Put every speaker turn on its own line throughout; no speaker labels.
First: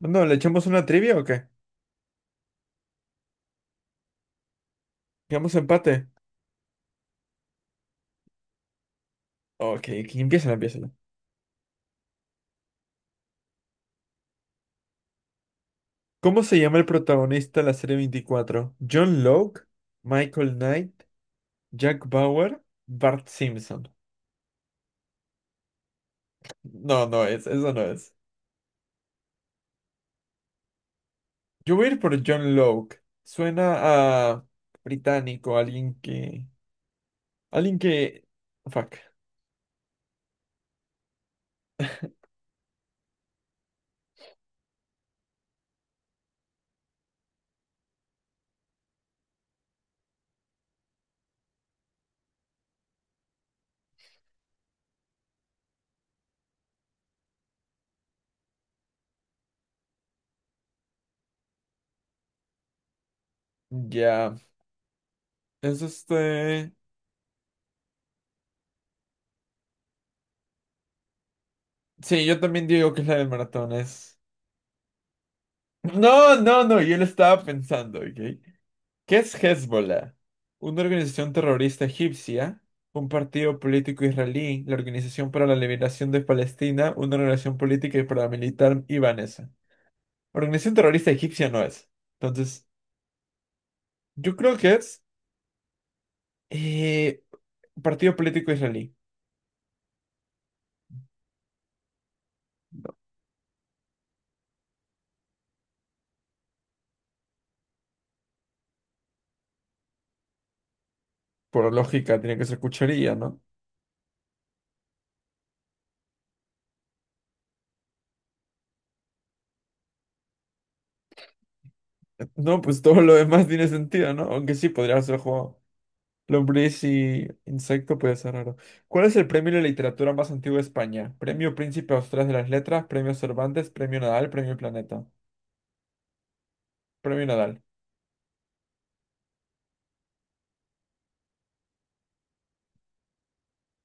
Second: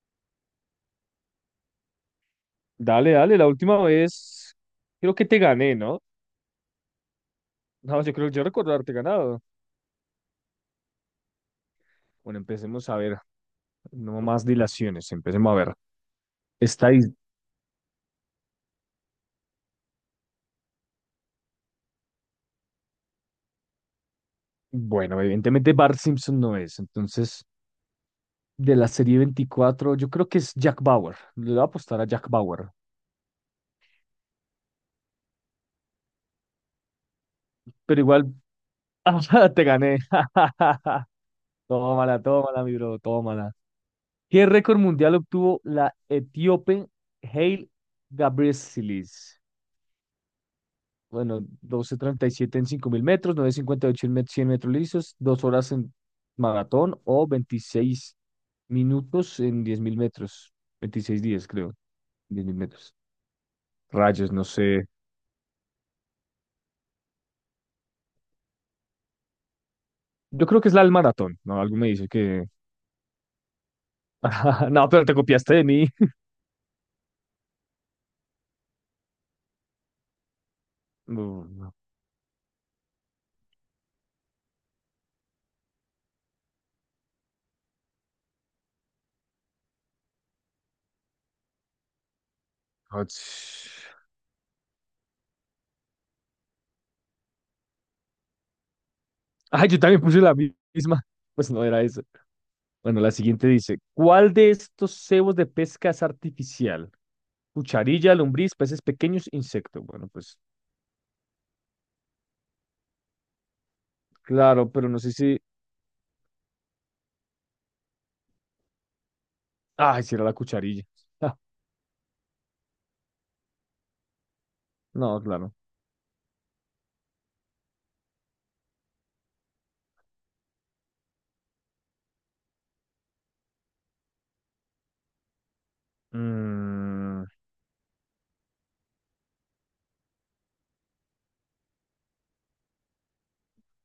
No, ¿le echamos una trivia o qué?
Dale, dale, la última vez creo que te
¿Digamos
gané, ¿no?
empate?
No, yo creo que yo recordarte ganado.
Ok, que empieza, empieza.
Bueno, empecemos a ver, no más dilaciones, empecemos a ver.
¿Cómo se llama el
Está ahí,
protagonista de la serie 24? ¿John Locke? ¿Michael Knight? ¿Jack Bauer? ¿Bart Simpson?
bueno, evidentemente Bart Simpson no es,
No, no
entonces
es, eso no es.
de la serie 24 yo creo que es Jack Bauer. Le voy a
Yo voy a ir
apostar a
por
Jack
John
Bauer,
Locke. Suena a británico, alguien que... Alguien
pero
que...
igual
Fuck.
ah, te gané. Tómala, tómala, mi bro, tómala. ¿Qué récord mundial obtuvo la etíope Haile Gabrielisis? Bueno, 12:37 en 5.000 metros, nueve cincuenta y ocho en 100 metros lisos, 2 horas en maratón o 26 minutos en 10.000 metros, 26 días creo, 10.000 metros. Rayos,
Ya.
no sé.
Es este...
Yo creo que es la del maratón, ¿no? Algo me dice
Sí, yo
que...
también digo que es la del maratón, es...
No, pero te copiaste de mí.
No, no, no, yo lo estaba pensando, ¿ok? ¿Qué es Hezbollah? Una organización
No, no.
terrorista egipcia, un partido político israelí, la Organización para la Liberación de Palestina, una organización política y paramilitar ibanesa. Organización terrorista egipcia no es. Entonces,
Ach.
yo creo que es eh, partido político israelí.
Ay, yo también puse la misma. Pues no era eso. Bueno, la siguiente dice, ¿cuál de estos cebos de pesca es artificial? Cucharilla, lombriz, peces pequeños, insecto. Bueno, pues
Por lógica, tiene que ser cucharilla, ¿no?
claro, pero no sé si. Ay, si era la cucharilla. Ah,
No, pues todo lo demás tiene sentido, ¿no? Aunque sí, podría ser
no, claro.
jugado. Lombriz y insecto puede ser raro. ¿Cuál es el premio de literatura más antiguo de España? Premio Príncipe Austral de las Letras, Premio Cervantes, Premio Nadal, Premio Planeta. Premio
Mm,
Nadal.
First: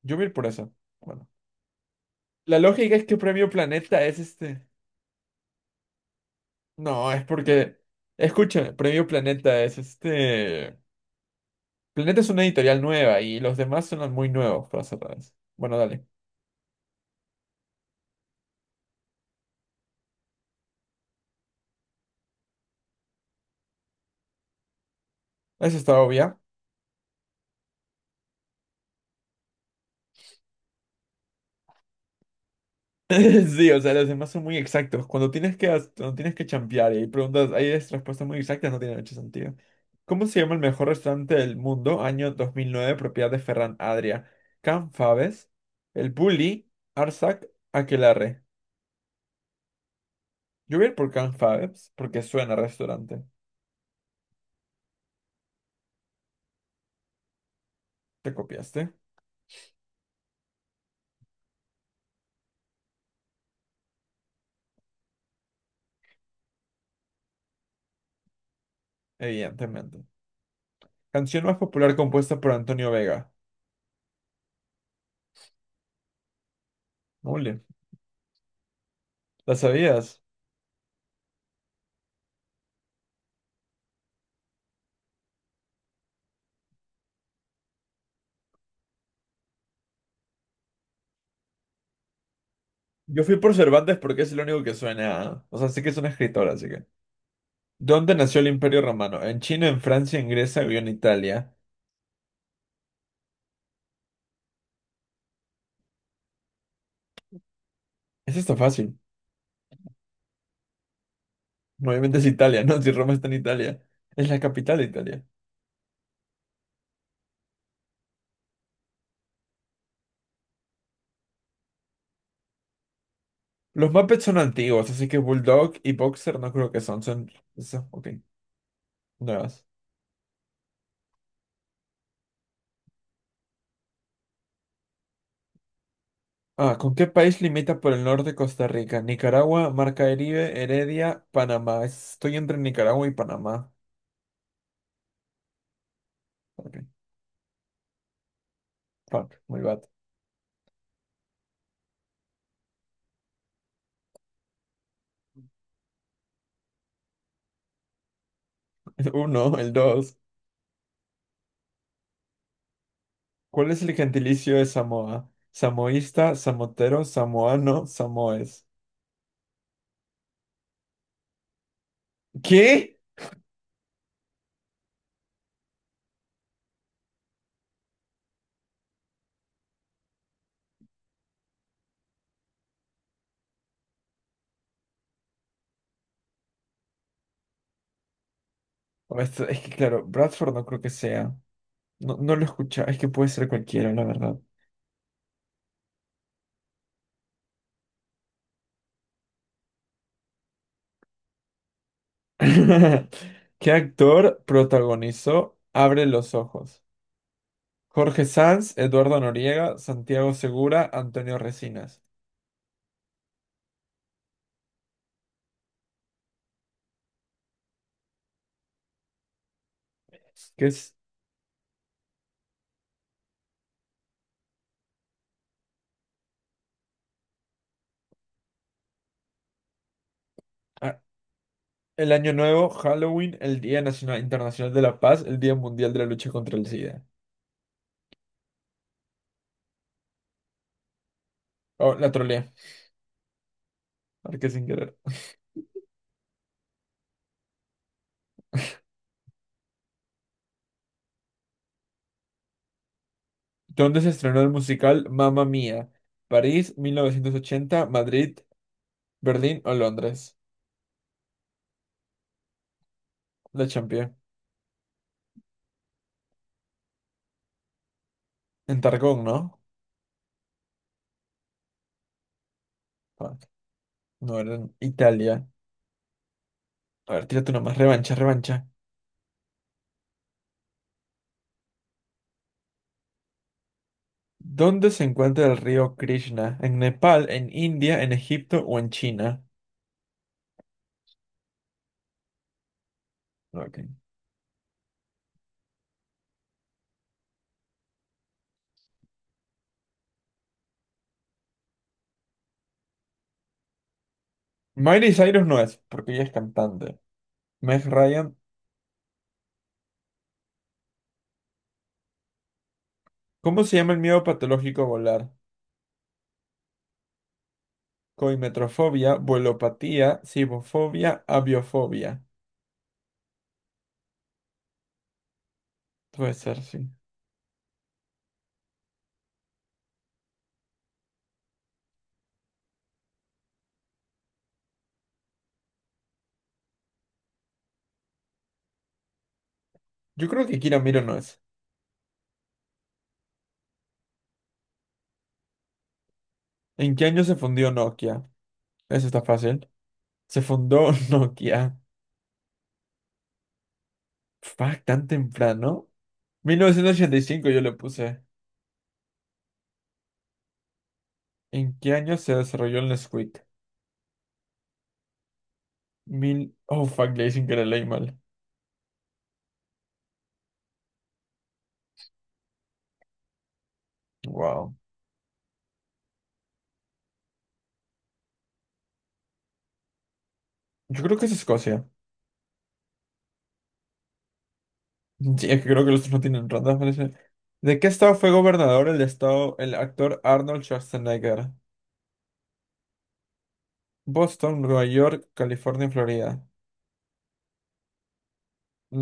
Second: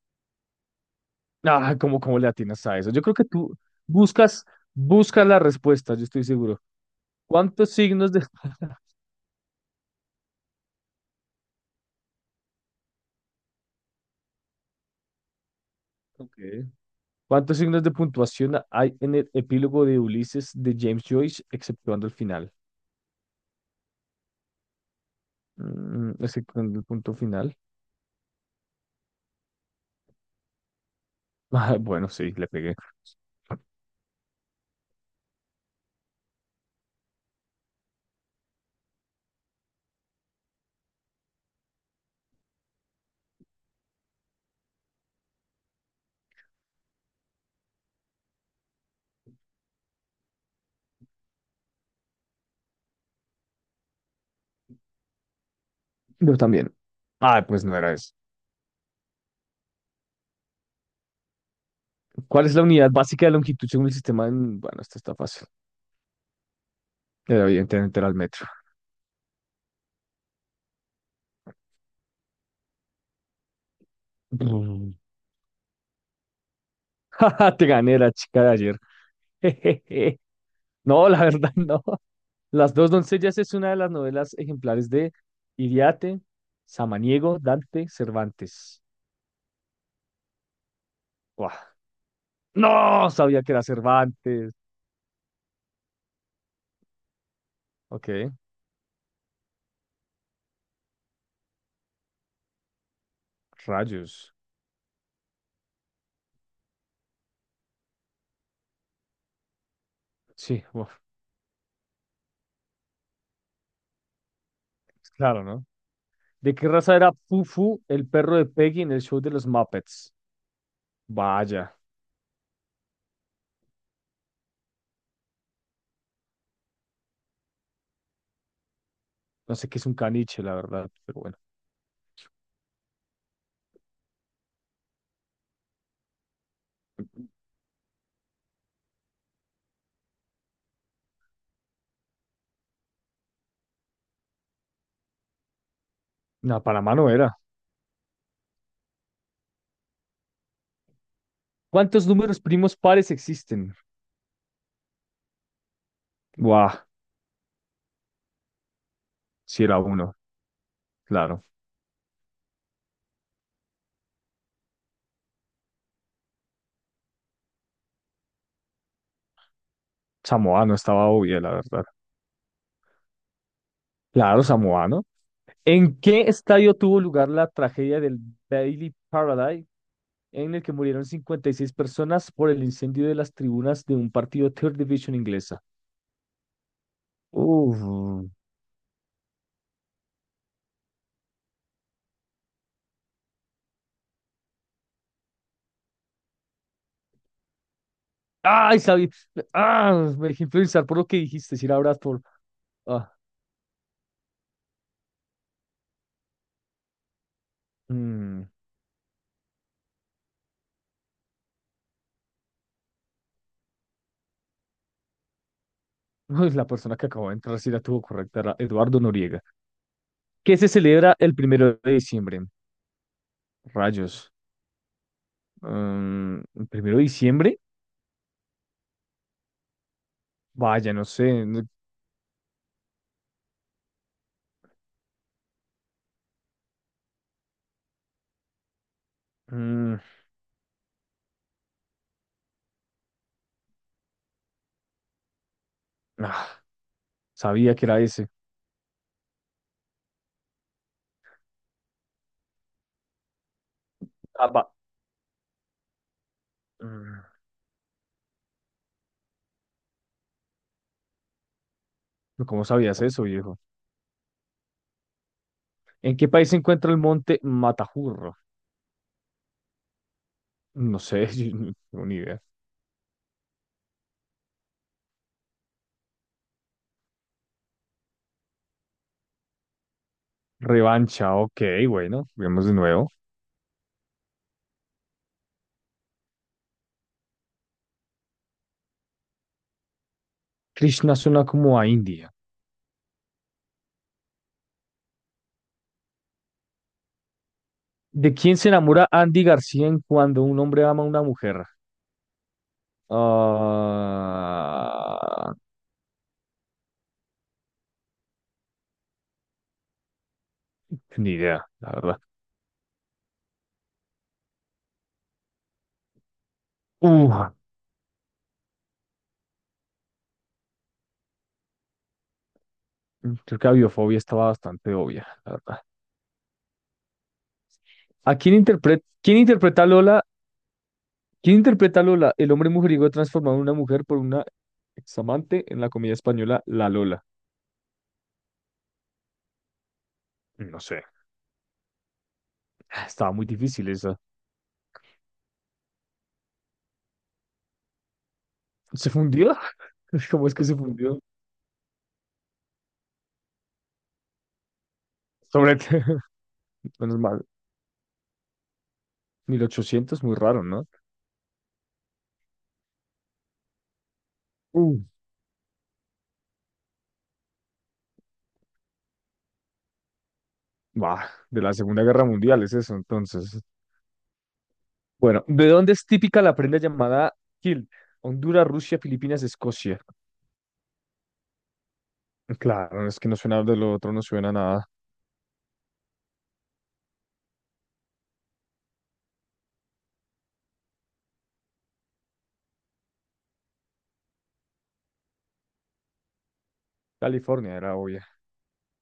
Yo voy a ir por eso. Bueno.
Ah, ¿cómo le
La
atinas a eso?
lógica
Yo
es
creo
que
que
Premio
tú
Planeta es
buscas,
este.
buscas la respuesta, yo estoy seguro.
No, es
¿Cuántos
porque.
signos de,
Escúchame, Premio Planeta es este. Planeta es una editorial nueva y los demás son muy nuevos, para ser raros. Bueno, dale.
Ok. ¿Cuántos signos de puntuación hay en el epílogo de Ulises de James Joyce, exceptuando el final?
Eso está
Mm,
obvia.
exceptuando el punto final. Ah, bueno, sí, le pegué.
Sí, o sea, los demás son muy exactos. Cuando tienes que, cuando tienes que champear y hay preguntas, hay respuestas muy exactas, no tiene mucho sentido. ¿Cómo se llama el mejor restaurante del mundo? Año 2009, propiedad de Ferran Adrià. Can Fabes, El Bulli, Arsac, Aquelarre. Yo voy a ir por Can Fabes porque suena a restaurante.
Yo también. Ah, pues no era eso.
¿Te copiaste?
¿Cuál es la unidad básica de longitud según el sistema? Bueno, esta está fácil. Era Evidentemente era el metro.
Evidentemente. Canción más popular compuesta por Antonio Vega.
Mm.
Mule.
Te gané la chica de ayer.
¿La sabías?
No, la verdad no. Las dos doncellas es una de las novelas ejemplares de Iriarte, Samaniego, Dante, Cervantes. Buah. No,
Yo fui
sabía que
por
era
Cervantes porque es el
Cervantes.
único que suena. ¿Eh? O sea, sí que es un escritor, así que. ¿Dónde
Ok,
nació el Imperio Romano? ¿En China, en Francia, en Grecia o en Italia?
rayos.
Eso está fácil.
Sí, buah,
Obviamente es Italia, ¿no? Si Roma está en Italia. Es la capital de Italia.
claro, ¿no? ¿De qué raza era Fufu, el perro de Peggy en el show de los Muppets? Vaya,
Los Muppets son antiguos, así que Bulldog y Boxer no creo que son. Son... Eso, ok,
no
nuevas.
sé qué es un caniche, la verdad, pero bueno.
Ah, ¿con qué país limita por el norte Costa Rica? Nicaragua, Mar Caribe, Heredia, Panamá. Estoy entre Nicaragua y Panamá.
No,
Ok,
Panamá no era.
fuck, muy bad.
¿Cuántos números primos pares existen? Buah,
El uno,
si
el
era uno.
dos.
Claro,
¿Cuál es el gentilicio de Samoa? Samoísta, samotero, samoano, samoes.
Samoa no estaba obvia, la verdad.
¿Qué?
Claro, Samoa, ¿no? ¿En qué estadio tuvo lugar la tragedia del Bailey Paradise, en el que murieron 56 personas por el incendio de las tribunas de un partido Third Division inglesa? Uf.
Es que claro, Bradford no creo que sea. No, no lo escucha. Es que puede ser cualquiera, la verdad.
Ay, sabía. Ah, me dejé influenciar por lo que dijiste, si era Bradford. Ah,
¿Qué actor protagonizó Abre los ojos? Jorge
mm.
Sanz, Eduardo Noriega, Santiago Segura, Antonio Resinas.
Uy, la persona que acabó de entrar sí la tuvo correcta, era Eduardo Noriega. ¿Qué
¿Qué
se
es
celebra el 1 de diciembre? Rayos. ¿El 1 de diciembre? Vaya,
ah,
no sé.
el Año Nuevo, Halloween, el Día Nacional Internacional de la Paz, el Día Mundial de la Lucha contra el SIDA?
Mm,
Oh, la trolea. Marqué sin querer.
ah, sabía que era ese.
¿Dónde se estrenó
Ah,
el musical Mamma Mía? ¿París, mil
mm,
novecientos ochenta, Madrid, Berlín o Londres?
¿Cómo sabías eso, viejo?
La Champions.
¿En qué país se encuentra el monte Matajurro?
En Targón, ¿no?
No sé, yo no tengo ni idea.
Fuck. No, era en Italia. A ver, tírate una más. Revancha, revancha.
Revancha, ok, bueno, vemos de nuevo.
¿Dónde se encuentra el río Krishna? ¿En Nepal, en India, en Egipto o en China?
Krishna suena como a India.
Ok.
¿De quién se enamora Andy García en cuando un hombre ama a una mujer?
Miley Cyrus
Ah,
no es, porque ella es cantante. Meg Ryan.
ni idea, la verdad.
¿Cómo se llama el miedo patológico a volar?
Uh,
Coimetrofobia, vuelopatía, cibofobia, aviofobia.
Creo que la biofobia estaba bastante obvia, la verdad.
Puede ser, sí.
¿A quién interpreta a Lola ¿Quién interpreta a Lola, el hombre mujeriego transformado en una mujer por una examante en la comedia española La Lola?
Yo creo que
No
Kira Miro
sé.
no es.
Ah, estaba muy difícil esa.
¿En qué año se fundió Nokia? Eso
¿Se
está
fundió?
fácil. Se
¿Cómo es que se
fundó
fundió?
Nokia. Fuck, tan
Sobre...
temprano. mil novecientos ochenta
Menos
y
mal.
cinco yo le puse.
1800, muy raro, ¿no?
¿En qué año se desarrolló el Nesquik?
Uh,
Mil... Oh, fuck, le dicen que le leí mal.
bah, de la Segunda Guerra Mundial es eso, entonces.
Wow.
Bueno, ¿de dónde es típica la prenda llamada kilt? Honduras, Rusia, Filipinas, Escocia.
Yo creo que es Escocia.
Claro, es que no suena de lo otro, no suena a nada.
Sí, es que creo que los otros no tienen rondas, parece. ¿De qué estado fue gobernador el estado, el actor Arnold Schwarzenegger? Boston, Nueva York, California, Florida.
California era obvia.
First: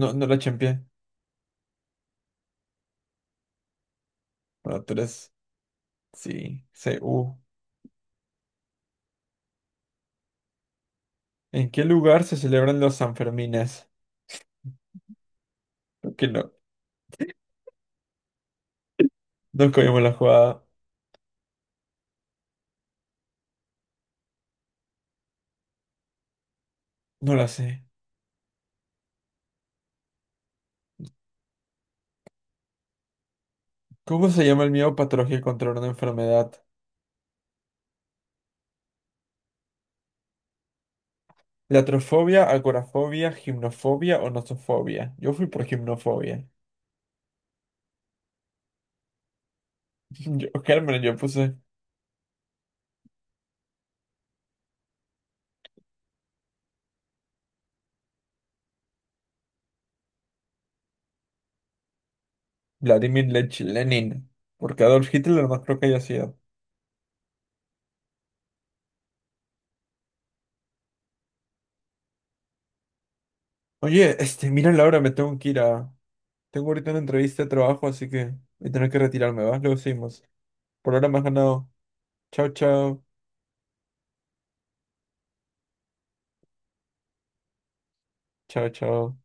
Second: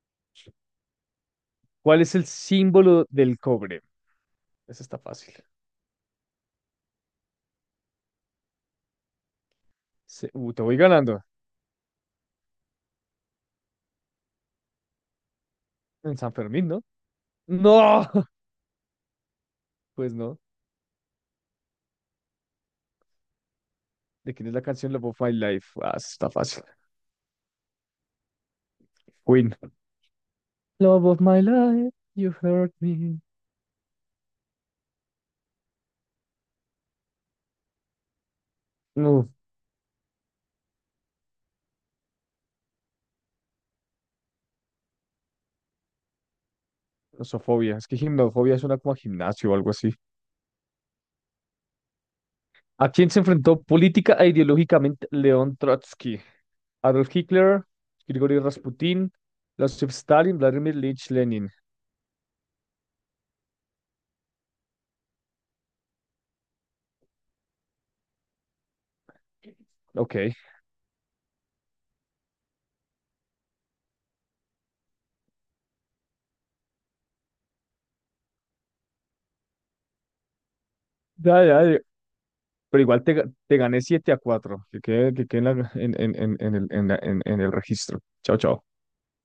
No, no la champié.
¿Cuál es el símbolo del cobre?
Bueno,
Eso
tú
está
eres...
fácil.
Sí, Cu.
Te voy ganando.
¿En qué lugar se celebran los Sanfermines? Creo
En
que
San
no.
Fermín, ¿no? ¡No!
No cogimos la
Pues no.
jugada.
¿De quién es la canción Love of My Life? Ah, eso está fácil.
No la sé.
Queen. Love of my life, you hurt me.
¿Cómo se llama el miedo patológico contra una enfermedad?
No,
Latrofobia, agorafobia, gimnofobia o nosofobia. Yo fui por gimnofobia.
nosofobia. Es que gimnofobia suena como a gimnasio o algo así.
Yo, Germán, yo puse
¿A quién se enfrentó política e ideológicamente León Trotsky? Adolf Hitler, Grigori Rasputin, Joseph Stalin, Vladimir Lich Lenin.
Vladimir Lech Lenin. Porque Adolf Hitler no creo que haya sido.
Ok.
Oye, este, mira Laura, me tengo que ir a... Tengo ahorita una entrevista de trabajo, así que voy a tener que retirarme, ¿vas? Luego seguimos. Por ahora me has
Ya,
ganado.
ya.
Chao,
Pero igual
chao.
te gané 7-4. Que quede en el registro. Chao, chao.
Chao, chao.